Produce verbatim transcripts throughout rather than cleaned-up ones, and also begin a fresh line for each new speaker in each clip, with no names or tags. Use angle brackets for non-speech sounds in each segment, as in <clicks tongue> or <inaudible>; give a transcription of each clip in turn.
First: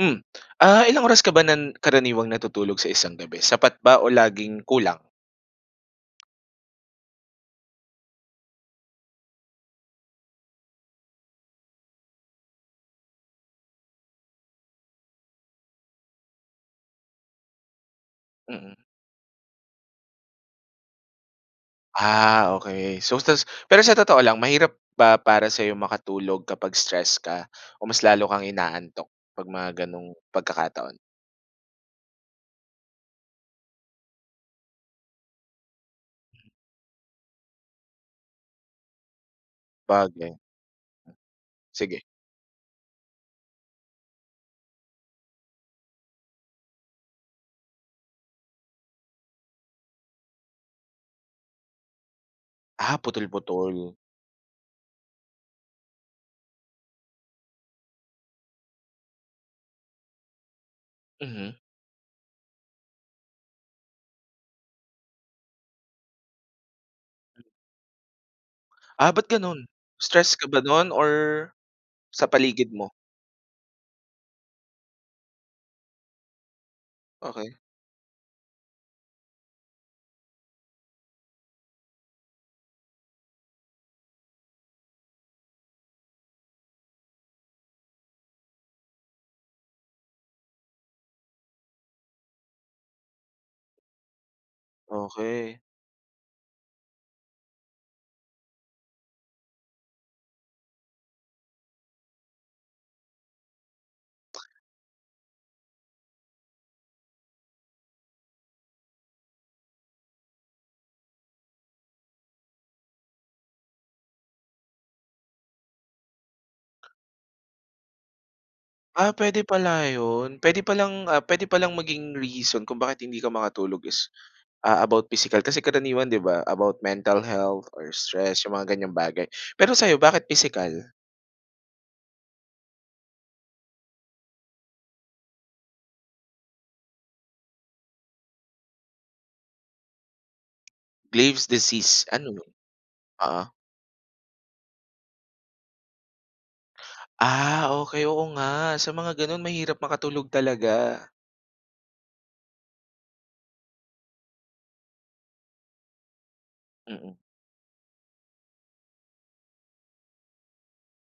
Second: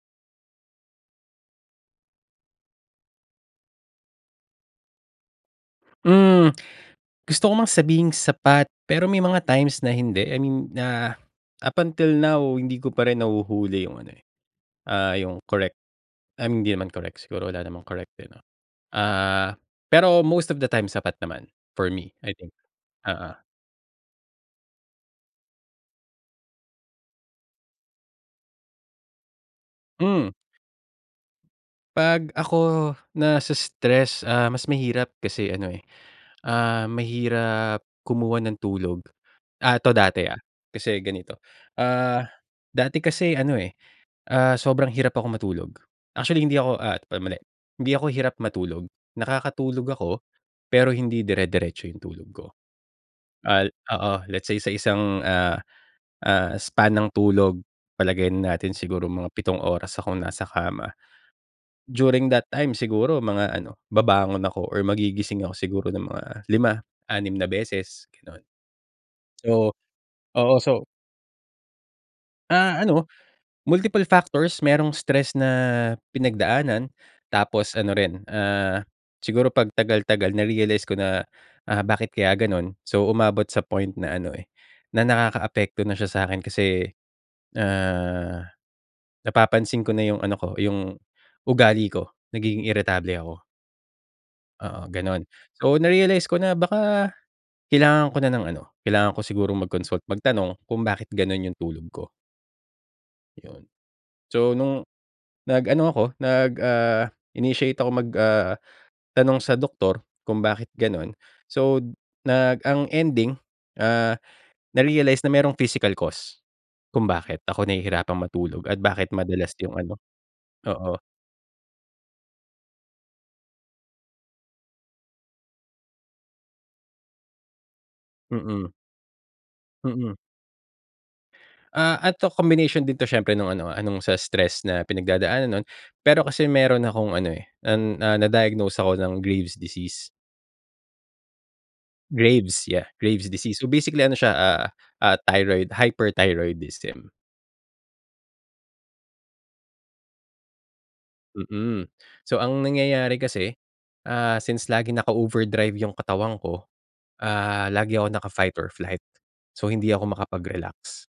Mm. Ah, ilang oras ka ba nan karaniwang natutulog sa isang gabi? Sapat ba o laging kulang?
Mm. <clicks tongue> Gusto ko mang sabihing sapat, pero may mga times na hindi. I mean na, up until now, hindi ko pa rin nahuhuli yung ano, eh, ah, yung correct, um, hindi naman correct, siguro wala namang correct, eh, 'no?
Mm.
Ah, pero most of the time sapat naman, for me, I think,
Ah, okey. So,
oo.
ta's pero sa totoo lang mahirap ba para sa'yong makatulog kapag stress ka? O mas lalo kang inaantok 'pag mga gano'ng
Mm.
pagkakataon?
'Pag ako nase-stress ah, mas mahirap, kasi ano, eh, ah, mahirap kumuha ng tulog. Ah, 'to dati,
Sabagay.
ah, kasi ganito,
Sige.
ah, dati kasi ano, eh, ah, sobrang hirap ako matulog. Actually, hindi ako, ah, ay mali. Hindi ako hirap matulog, nakakatulog ako, pero hindi dire-diretso yung tulog ko.
Ah,
Ah,
putol-putol?
oo, let's say sa isang, ah, ah, span ng tulog, palagay na natin siguro mga pitong oras akong nasa kama.
Mhm.
During that time siguro mga ano, babangon ako or magigising ako siguro ng mga lima, anim na beses, gano'n.
Ah, ba't gano'n?
So,
Stress ka
oo,
ba
so
nun or sa paligid
Ah,
mo?
ano, multiple factors, merong stress na pinagdaanan,
Okey.
tapos ano rin, ah, siguro 'pag tagal, tagal na-realize ko na, ah, "Bakit kaya gano'n?" So, umabot sa point na ano, eh, na nakakaapekto na siya sa'kin kasi, ah, napapansin ko na yung ano ko, yung ugali ko, nagiging iritable ako. Oo, ganun.
Okey.
So, na-realize ko na baka kailangan ko na ng ano, kailangan ko siguro mag-consult magtanong kung bakit ganun yung tulog ko. Yun, so nung nag-ano ako nag ah, initiate ako mag ah, tanong sa doktor kung bakit ganun. So, nag ang ending, ah, na-realize na may physical cost kung bakit ako nahihirapan matulog at
Ah,
bakit
pwede
madalas yung
pala
ano.
yun, puwede pa
Oo.
lang, ah, puwede palang maging reason kung bakit hindi ka makatulog is, ah, about physical kasi karaniwan 'di ba, about mental health or stress, yung mga
Mm.
ganyang bagay. Pero sa'yo
Mm.
bakit physical?
Ah, eto combination din 'to siyempre nung ano, ah, nung sa stress na pinagdadaanan nun. Pero kasi meron akong ano, eh, an, ah, na-diagnose ako ng Graves' disease.
Graves' disease, ano 'no,
Graves yeah, Graves'
oo.
disease. So basically ano siya, ah, ah, thyroid hyperthyroidism.
Ah, okey oo nga, sa mga ganun mahirap makatulog talaga.
Mm, so ang nangyayari kasi, ah, since lagi naka-overdrive yung katawan ko,
Mm.
ah, lagi ako naka-fight or flight. So hindi ako makapag-relax,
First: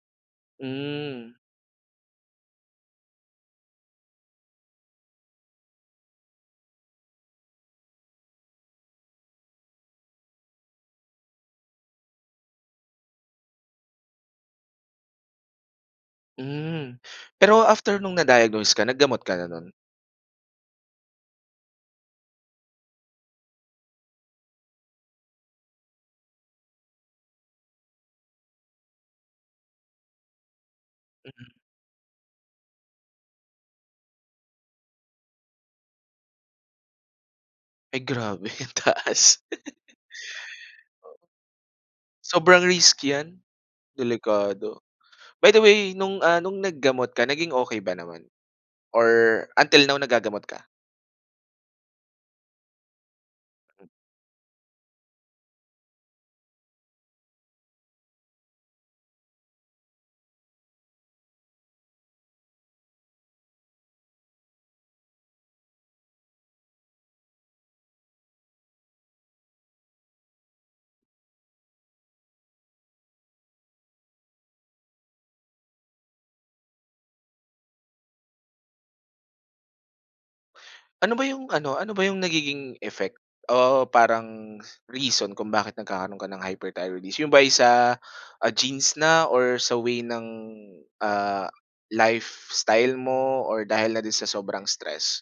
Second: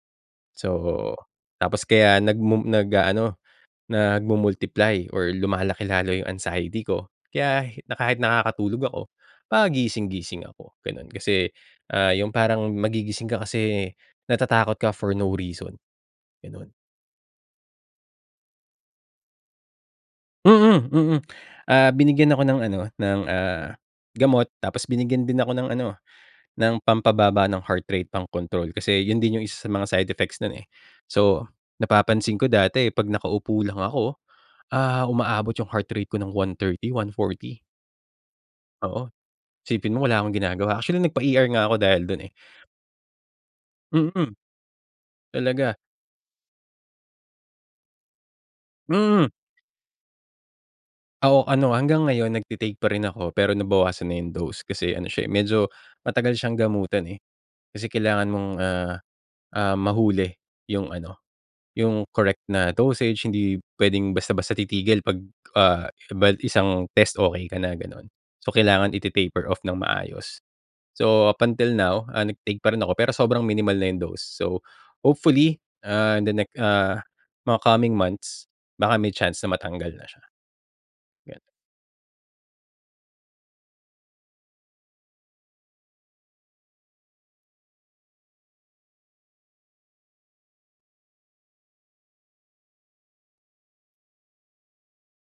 so
Hmm.
tapos kaya nagmu nag-aano nagmu-multiply or lumalaki lalo yung anxiety ko kaya na kahit nakakatulog ako pagising-gising ako, ganun. Kasi, ah, yung parang magigising ka kasi natatakot ka for no reason, ganun.
Hmm, pero after nung na-diagnose ka naggamot ka na no'n?
Mm, mm, ah, binigyan ako ng ano ng, ah, gamot tapos binigyan din ako ng ano ng pampababa ng heart rate, pangkontrol. Kasi yun din yung isa sa mga side effects nun, eh. So,
Mm.
napapansin ko dati pag nakaupo lang ako, oh, ah, umaabot yung heart rate ko ng one thirty-one forty.
Ay grabe, ang
Oo,
taas.
isipin mo wala akong ginagawa. Actually, nagpa-ER nga ako dahil dun, eh.
Sobrang risk yan,
Mm,
delikado. By the
talaga.
way, no'ng ah, no'ng naggamot ka naging okey ba naman?
Hmm.
Or until now nagagamot ka?
Oh, ano hanggang ngayon nagte-take pa rin ako. Pero, nabawasan na yong dose kasi ano siya, eh, medyo matagal siyang gamutan, eh. Kasi kailangan mong, ah, ah, mahuli yong ano, yong correct na dosage.b Hindi puwedeng basta-basta titigil. Pag ba isang test okey ka na gano'n. So, kailangan iti-taper-off ng maayos. So, up until now, ah, nag-take pa rin ako. Pero, sobrang minimal na 'yong dose. So, hopefully, ah, the next, ah, mga coming months baka may chance na matanggal na siya.
Ano ba yung ano ano ba yung nagiging effect, o parang reason kung bakit nagkakaroon ka ng hyperthyroidism? Yung ba ay sa genes na or sa way ng, ah, lifestyle mo or dahil na din sa sobrang stress?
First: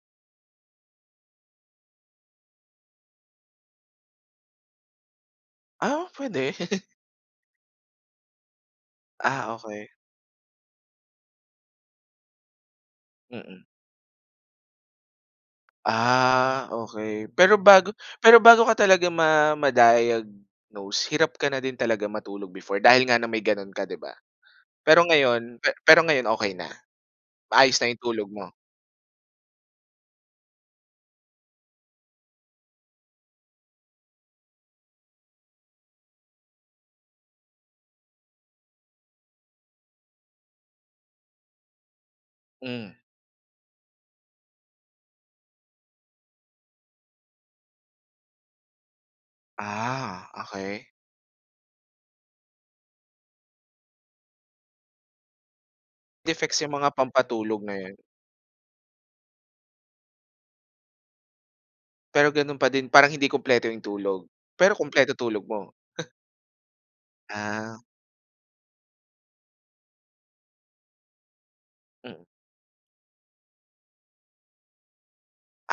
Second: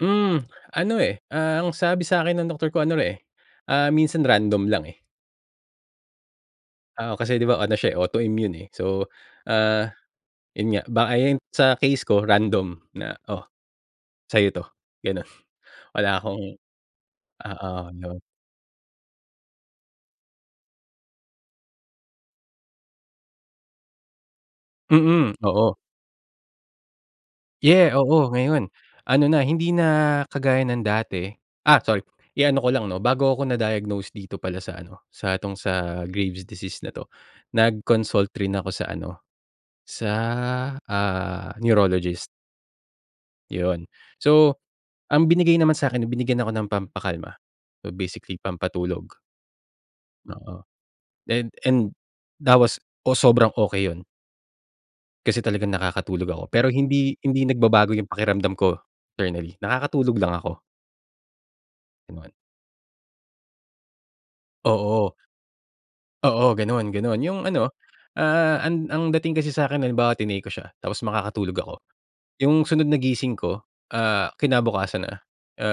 Hmm, ano eh, ah, ang sabi sakin ng doktor ko ano eh, ah, minsan random lang eh.
Ah, puwede. <chuckles>
Oo, kasi 'di ba ano siya eh, autoimmune eh. So,
Ah,
ah,
okey.
yun nga, baka yun sa case ko random, na "Oh,
Mm.
sa'yo 'to." Gano'n, wala akong
Ah, okey. Pero
oo
bago
yun.
pero bago ka talaga ma ma-diagnose, hirap ka na din talaga matulog before, dahil nga na may gano'n ka, 'di ba? Pero
Mm,
ngayon
oo.
pero ngayon, okey na? Maayos na
Yeah,
'yong tulog
oo,
mo?
ngayon. Ano na, hindi na kagaya ng dati ah, sorry iano ko lang 'no, bago ako na-diagnose dito pala sa ano, sa 'tong sa Graves disease na 'to, nag-consult rin ako sa ano, sa, ah, Neurologist.
Hmm.
Yun. So, ang binigay naman sakin, binigyan ako ng pampakalma. So basically pampatulog.
Ah,
Oo.
okey.
Then and that was ooh, sobrang okey yun. Kasi talagang nakakatulog ako.
Effects
Pero
yung mga
hindi hindi
pampatulog na yun?
nagbabago yung pakiramdam ko internally, nakakatulog lang ako.
Pero
<unintelligible>
ganun pa din, parang hindi kumpleto yung tulog, pero
Oo.
kumpleto tulog mo.
Oo, ganun, ganun. Yung ano,
Ah.
ah, an ang dating kasi sa'kin halimbawa tinake ko siya, tapos makakatulog ako.
Mm.
Yung sunod na gising ko, ah, kinabukasan na,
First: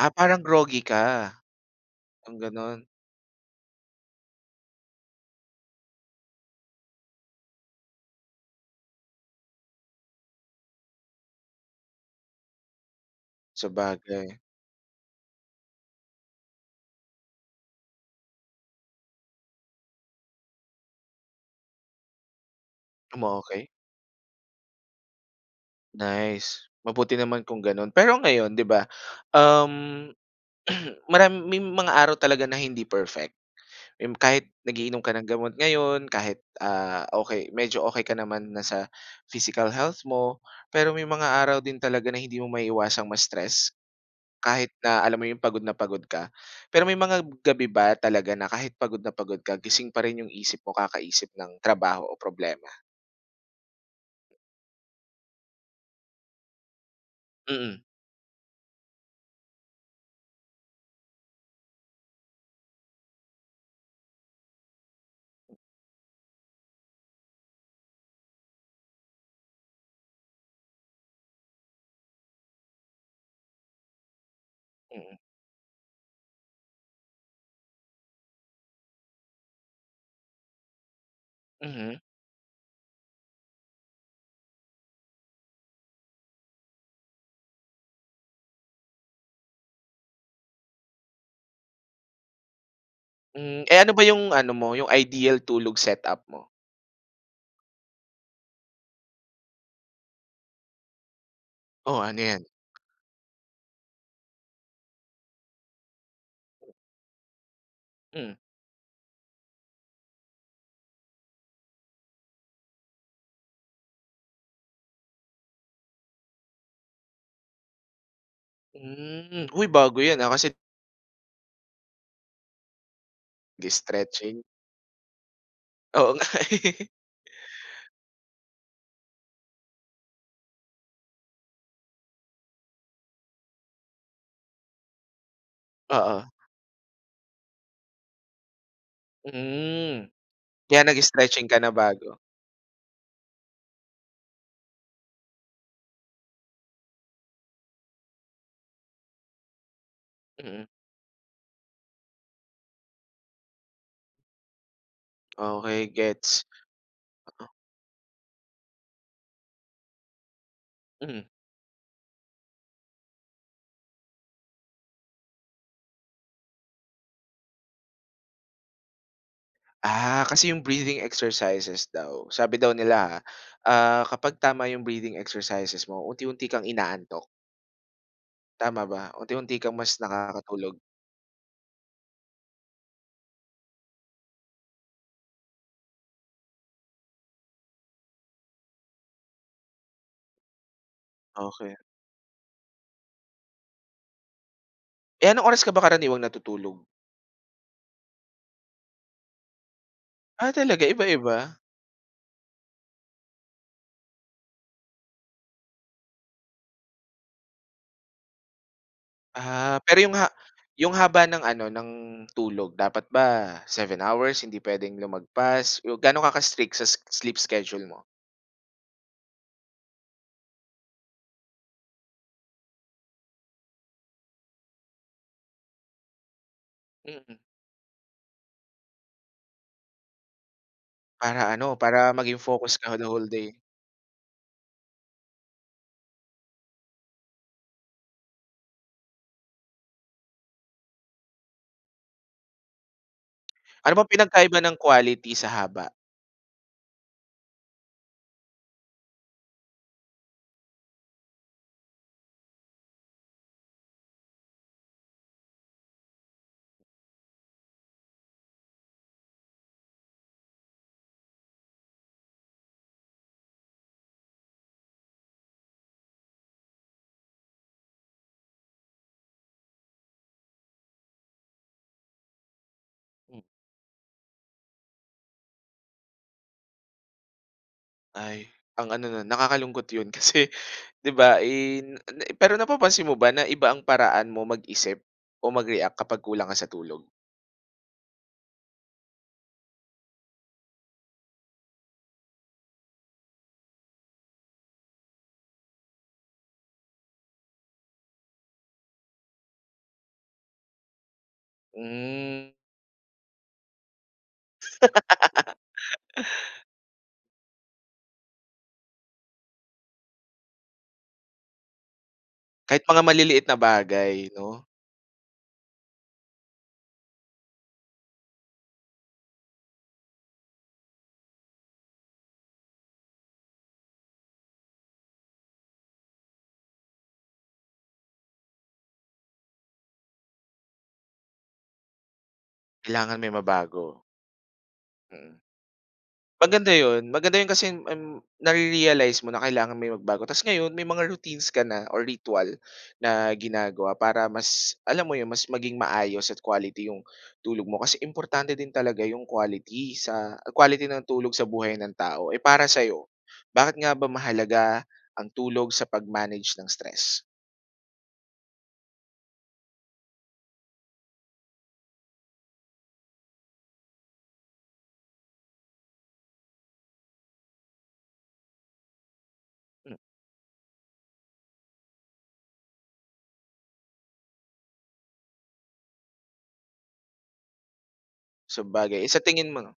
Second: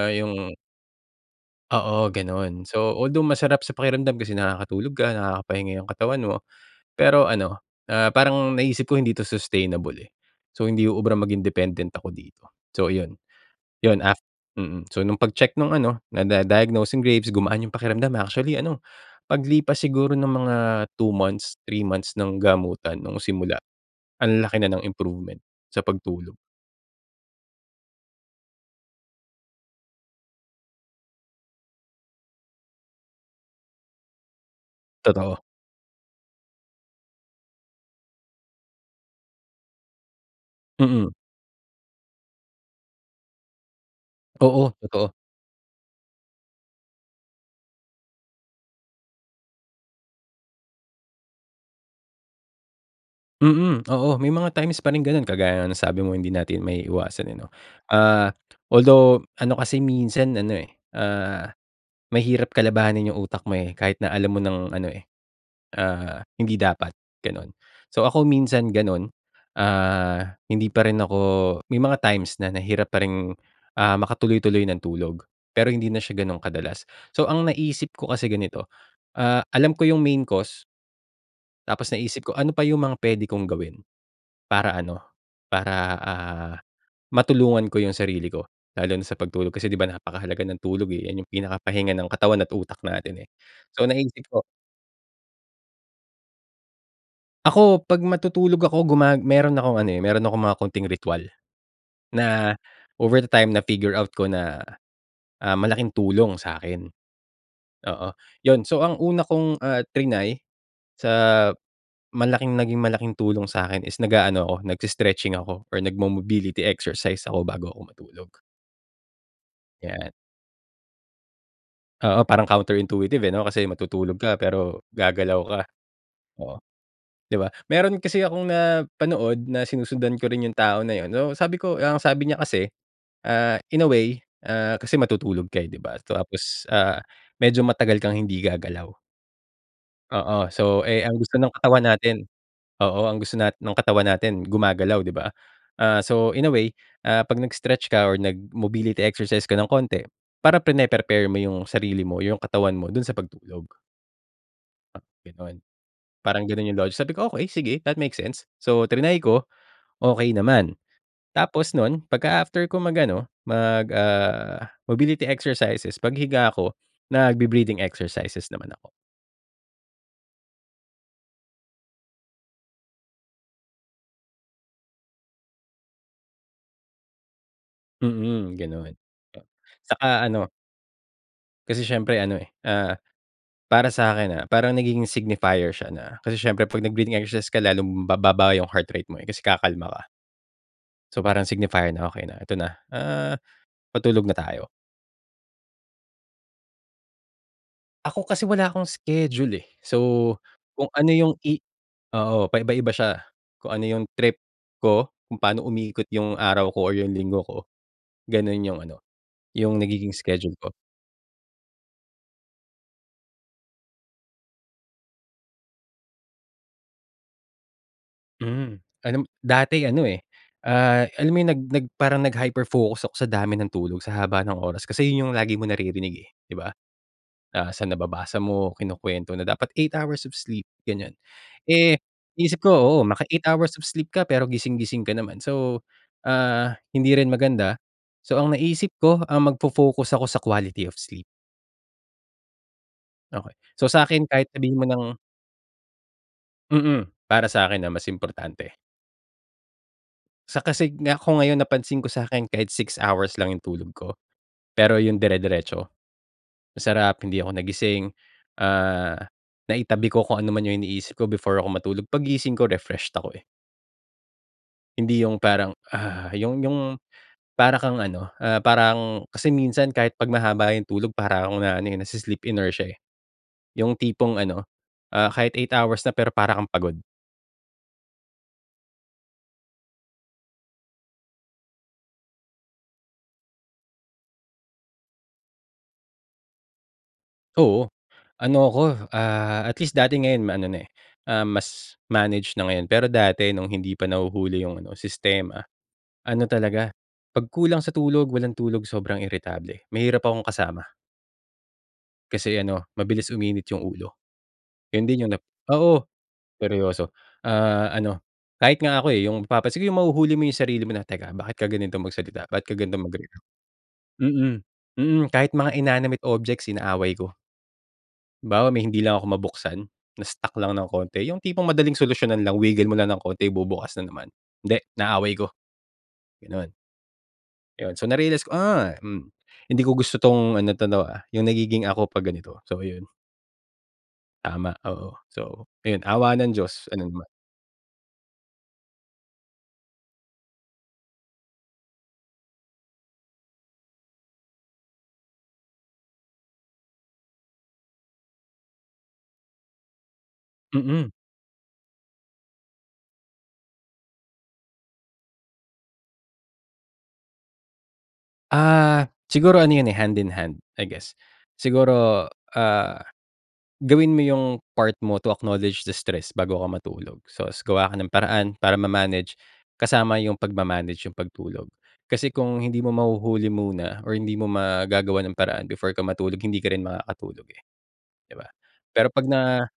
Ah, parang
yung
groggy ka,
Oo,
parang
ganun.
ganun?
So, although masarap sa pakiramdam kasi nakakatulog ka, nakakapahinga yung katawan mo. Pero ano, ah, parang naiisip ko hindi 'to sustainable, eh, so hindi uubra maging dependent ako dito. So, ayun yun. Af
Sabagay.
mm, so nung pag-check nung ano, nada diagnose yung Graves', gumaan yung pakiramdam. Actually, ano paglipas siguro ng mga two months, three months, ng gamutan. No'ng simula,
Umokey.
ang laki na ng improvement sa pagtulog.
Nice, mabuti naman kung ganun. Pero ngayon di ba, <gasps> um, <clears throat> marami may mga araw talaga na hindi perfect. Yung kahit nag-iinom ka ng
Totoo.
gamot ngayon kahit, ah, okey medyo okey ka naman na sa physical health mo. Pero may
Mm.
mga araw din talaga na hindi mo maiiwasang ma-stress,
Oo,
kahit na
totoo.
alam mo yung pagod na pagod ka. Pero may mga gabi ba talaga na kahit pagod na pagod ka, gising pa rin yung isip mo kakaisip ng trabaho o problema?
Mm, oo may mga times pa rin gano'n. Kagaya nga ng sabi mo hindi natin maiiwasan yun, eh, 'no?
Mm.
Ah, although ano kasi minsan ano, eh, ah, mahirap kalabahanin yung utak mo, eh, kahit na alam mo ng ano, eh, ah, hindi dapat, gano'n. So, ako minsan ganun, ah, hindi pa rin ako may mga times na nahirap pa rin, ah, makatuloy-tuloy ng
Mm.
tulog pero hindi na siya gano'n kadalas. So, ang naisip ko kasi ganito, ah, alam ko yung main cause. Tapos
Mhm.
naisip ko, "Ano pa yung mga pwede kong gawin, para ano, para, ah, matulungan ko yung sarili ko, lalo na sa pagtulog?" Kasi 'di ba, napakahalaga ng tulog, eh, yan yung pinakahinga ng katawan at utak natin eh,
Mm. Eh,
so
ano ba
naisip
yung
ko
ano mo, yung ideal tulog setup mo?
Ako 'pag matutulog ako, guma meron akong ano, eh, meron akong mga konting ritwal,
Oo, ano yan?
na over the time na-figure out ko na, ah, malaking tulong sa'kin, oo
Mm.
yun. So, ang una kong, ah, trinay sa malaking naging malaking tulong sa'kin is nag-aano ako, nag-i-stretching ako or nag-mobility exercise ako bago ako matulog.
Mm. Uy bago
'Yan.
yan, ah, kasi
Oo, parang counter intuitive eh, 'no, kasi matutulog ka
'Gi-stretching.
pero gagalaw ka.
Oo nga.
Oo,
<laughs>
'di ba? Meron kasi akong napanood na sinusundan ko rin yung tao na yun, uh, sabi ko ang sabi niya kasi ah, in a way ah kasi matutulog ka eh di ba
Oo.
tapos ah medyo matagal kang hindi gagalaw.
Mhm.
Oo,
Kaya,
so eh, ang gusto
nag-stretching
ng
ka na
katawan
bago
natin oo ang gusto natin ng katawan natin gumagalaw 'di ba? Ah, so, in a way ah, 'pag nag-stretch ka or nag-mobility exercise ka ng konti, para
Mm.
prine-prepare mo yung sarili mo, yung katawan mo dun sa pagtulog gano'n.
Okey,
Parang
gets.
gano'n yung logic sabi ko, "Okey,
<unintelligible>
sige, that makes sense." So triny ko, okey naman.
Mhm.
Tapos nun pagka-after ko mag-ano, mag ah, mobility exercises, paghiga ko nagbe-breathing exercises naman ako.
Ah, kasi yung breathing exercises daw sabi daw nila ah, ah, kapag tama yung breathing exercises mo, unti-unti kang inaantok.
Hmm,
Tama
gano'n,
ba unti-unti kang mas
tsaka ano
nakakatulog?
Kasi siyempre ano eh, ah, para sa akin, ah, parang nagiging signifier siya na kasi siyempre 'pag nag-breathing exercise ka lalong bababa yung heart rate mo eh kasi kakalma ka. So, parang
Okey.
signifier na, "Okay na, eto na, ah, patulog na tayo."
Eh, anong oras ka ba karaniwang natutulog?
Ako kasi wala akong schedule, eh. So,
Ah, talaga
kung ano yong
iba-iba?
i oo, pa-iba-iba siya. Kung ano yung trip ko. Kung paano umikot 'yong araw ko o 'yong linggo ko. Gano'n yong ano, yong
Ah, pero
nagiging
yong ha
schedule ko.
yong haba ng ano, ng tulog, dapat ba seven hours? Hindi puwedeng lumagpas? Gaano ka ka-strict sa sleep schedule mo?
Hmm, alam dati ano, eh, ah, alam mo yung, nag nag parang nag-hyper focus ako sa dami ng tulog, sa haba ng oras. Kasi yun yung lagi mong naririnig, eh, di ba?
Mm.
Ah, sa nababasa mo, kinukwento na, "Dapat eight hours of sleep." Ganyan.
Para ano,
Eh,
para maging
isip ko,
focus ka
oo
the whole
maka-eight
day.
hours of sleep ka, pero gising-gising ka naman. So, ah, hindi rin maganda. So, ang naisip ko, um, magfo-focus ako sa quality of sleep. Okay. So,
Ano bang
sa'kin kahit
pinagkaiba ng
sabihin mo ng
quality, sa haba?
Mm, para sakin, ah, mas importante. Sa kasig nga, kung ngayon napansin ko sa'kin, kahit six hours lang yung tulog ko pero yung dire-diretso, masarap, hindi ako nagising, ah, naitabi ko kung ano man yung iniisip ko before ako matulog, paggising ko, refreshed ako, eh. Hindi 'yong parang "Ugh", 'yong, 'yong para kang ano, ah, parang kasi minsan kahit 'pag mahaba 'yong tulog para akong na ano, eh, nai-sleep inertia eh.
Hmm.
'Yong tipong ano, ah, kahit eight hours na pero para kang pagod.
Ay, ang ano no'n. Nakakalungkot 'yon kasi 'di ba in na pero napapansin mo ba na iba ang paraan mo mag-isip o mag-react kapag kulang ka sa tulog?
Oo. Ano ako, ah, at least dati ngayon ma-ano na eh, um, mas manage na ngayon. Pero dati no'ng hindi pa nahuhuli 'yong ano sistema, ano talaga 'pag kulang sa tulog, walang tulog sobrang iritable. Mahirap akong kasama.
Hmm.
Kasi ano mabilis uminit 'yong ulo. 'Yon din 'yong 'no oo, seryoso ah, ano kahit nga ako eh, 'yong napapansin 'yong mahuhuli mo 'yong sarili mo na, "Teka, bakit ka ganito magsalita? Bakit ka
Kahit mga
ganitong magreact?"
maliliit na bagay
Mm,
'no?
mm. Kahit mga inanimate objects inaaway ko. Halimbawa may hindi lang ako mabuksan na-stuck lang ng konti. 'Yong tipong madaling solusyonan lang wiggle mo lang ng konti bubukas na naman. Hindi, inaaway ko. Gano'n. 'Yon so, na-realize ko, "Ah, mm. Hindi ko gusto 'tong ano 'to 'no, 'yung nagiging ako 'pag ganito." So ayun.
Kailangan may mabago.
Tama, oo.
Mm.
So ayun, awa ng
Maganda
Diyos ano
'yon.
naman.
Maganda 'yon kasi, um, nare-realize mo na kailangan mo 'yung magbago. Tas ngayon may mga routines ka na o ritwal na ginagawa para mas, alam mo 'yon, mas maging maayos at quality 'yong tulog mo. Kasi importante din talaga 'yong quality sa quality ng
Mm.
tulog sa buhay ng tao. Eh, para sa'yo, bakit nga ba mahalaga ang tulog sa pag-manage ng stress?
Ah, siguro ano yun eh, hand in hand, I guess. Siguro ah, gawin mo 'yung part mo to acknowledge the stress bago ka matulog. So gawa ka ng paraan para ma-manage.
Mm.
Kasama 'yung pagma manage 'yung pagtulog kasi kung hindi mo mahuhuli muna or hindi mo magagawan ng paraan before ka matulog hindi ka rin makakatulog eh, 'di ba?
Sabagay.
Pero
Eh sa
'pag
tingin
na
mo?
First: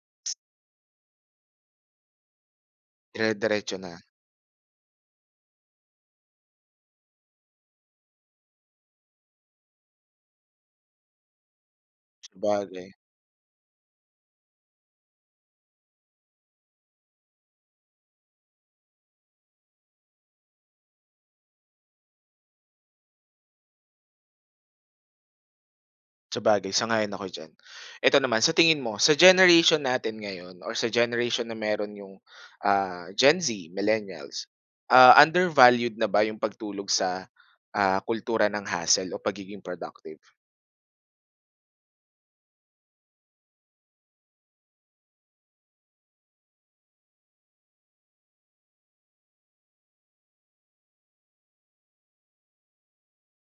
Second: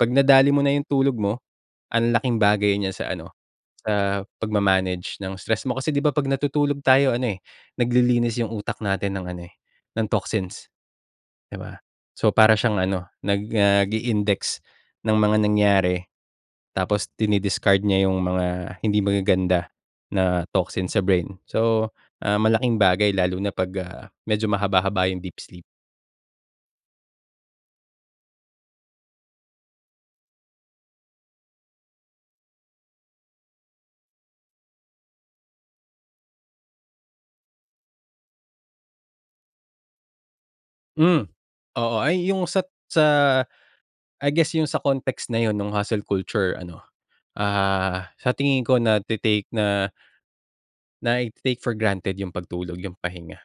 'pag nadali mo na 'yung tulog mo an'laking bagay niya sa ano,
Dire-diretso na.
sa pagma-manage ng stress mo. Kasi, 'di ba 'pag natutulog tayo ano eh, naglilinis 'yung utak natin ng ano eh, ng toxins, 'di ba? So, para siyang
Sabagay.
ano, nag ah, nag-i-index ng mga nangyari, tapos dini-discard niya 'yung mga hindi magaganda na toxin sa brain. So, ah, malaking bagay lalo na 'pag ah, medyo mahaba-haba 'yung deep sleep.
Sabagay, sang-ayon ako diyan. Eto naman sa tingin mo, sa generation natin ngayon or sa generation meron yung, ah, Gen Z, millennials. Ah, undervalued na ba yung pagtulog sa, ah, kultura ng hustle o pagiging productive?
Mm. Oo. Ay yung sa sa I guess, yung sa context na yun nung hustle culture ano, ah, sa tingin ko nagte-take na nai-te-take-for-granted yung pagtulog- yung pahinga.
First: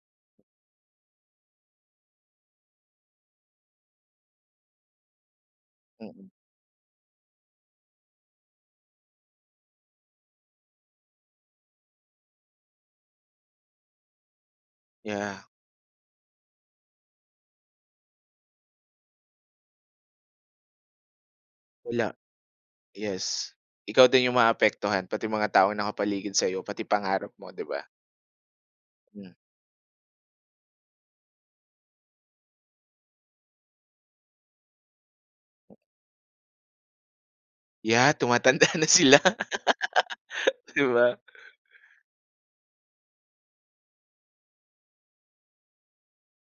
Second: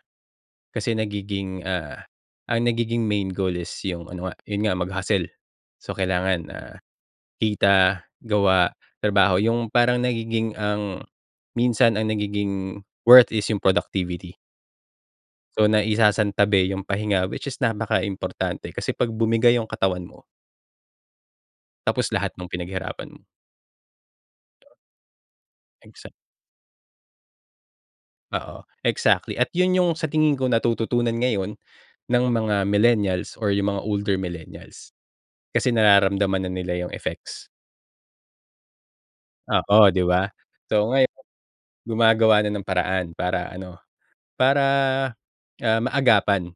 Kasi nagiging, ah, ang nagiging main goal is yung ano nga, yun nga, mag-hustle. So
Mm.
kailangan, ah, kita, gawa, trabaho, yung parang nagiging ang minsan ang nagiging worth is yung productivity.
Yeah.
So, naisasantabi yung pahinga. Which is napaka-importante, kasi 'pag bumigay yung katawan mo. Tapos,
Wala.
lahat nung pinaghirapan mo.
Yes. Ikaw din yung maaapektuhan, pati mga taong
Exactly.
nakapaligid sa'yo. Pati pangarap mo, 'di ba?
Oo
Mm.
exactly. At yun yung sa tingin ko, natututunan ngayon ng mga millennials or yung mga older millennials. Kasi nararamdaman na nila yung effects.
Yeah, tumatanda na sila,
Oo, 'di ba?
<laughs> 'di
So ngayon
ba?
gumagawa na ng paraan para ano, para, ah, maagapan.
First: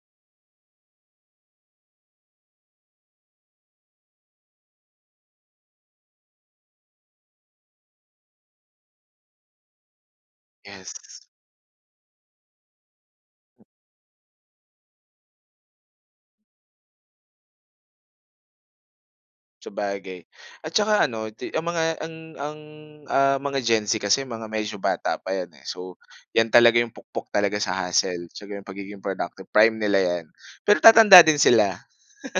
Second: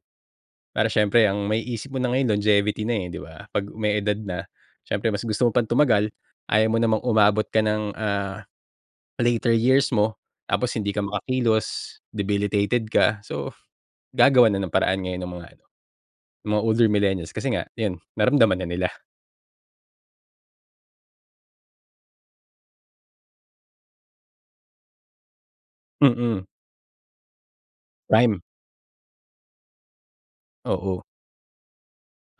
Para siyempre ang maiisip mo na ngayon longevity na, eh, 'di ba? 'Pag may edad na, siyempre mas gusto mo pang tumagal. Ayaw mo namang umabot ka ng, ah, later years mo tapos hindi ka
Yes.
makakilos, debilitated ka, so gagawa na ng paraan ngayon ang mga ano, mga older millennials kasi nga yun, naramdaman na nila.
Sabagay, at saka ano, di ang mga ang ang, ah, mga Gen Z kasi mga medyo bata pa yan, eh. So,
Mm.
'yan talaga yung pukpok talaga sa hustle.
Prime.
Tsaka yung pagiging productive, prime nila yan, pero
Oo.
tatanda din sila.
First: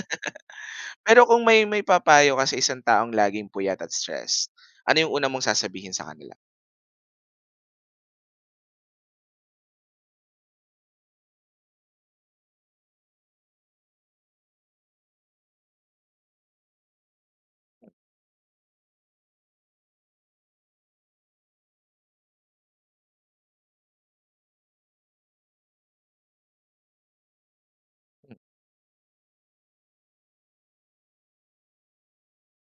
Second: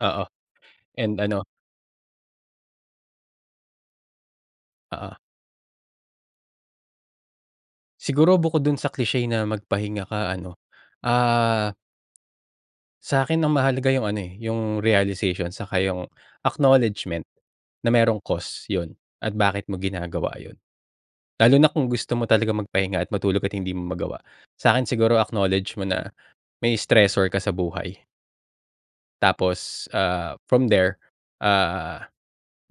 Oo and
Pero
ano.
kung may maipapayo ka sa isang taong laging puyat at stress, ano yung
Oo.
una mong sasabihin sa kanila?
Siguro bukod dun sa cliche na magpahinga ka ano, ah. sa'kin ang mahalaga yung ano, eh, yung realization saka yung acknowledgement, na merong cost yun at bakit mo ginagawa yun. Lalo na kung gusto mo talagang magpahinga at matulog at hindi mo magawa. Sa'kin siguro acknowledge mo na, may stressor ka sa buhay. Tapos, ah, from there, ah,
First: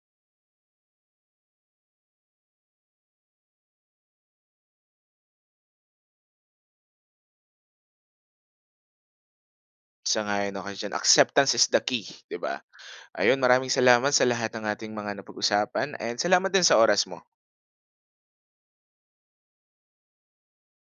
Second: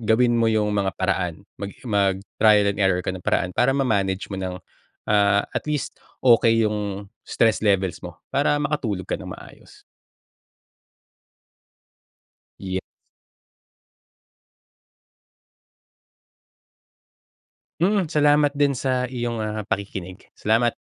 gawin mo yung mga paraan. Maging mag-trial and error ka ng paraan para ma-manage mo ng, ah, at least okey yung stress levels mo para makatulog ka nang maayos.
Sang-ayon ako diyan. Acceptance is the key, 'di ba?
Yeah.
Ayun, maraming salamat sa lahat ng ating mga napag-usapan and salamat din sa oras mo.
Mm, salamat din sa iyong, ah, pakikinig. Salamat.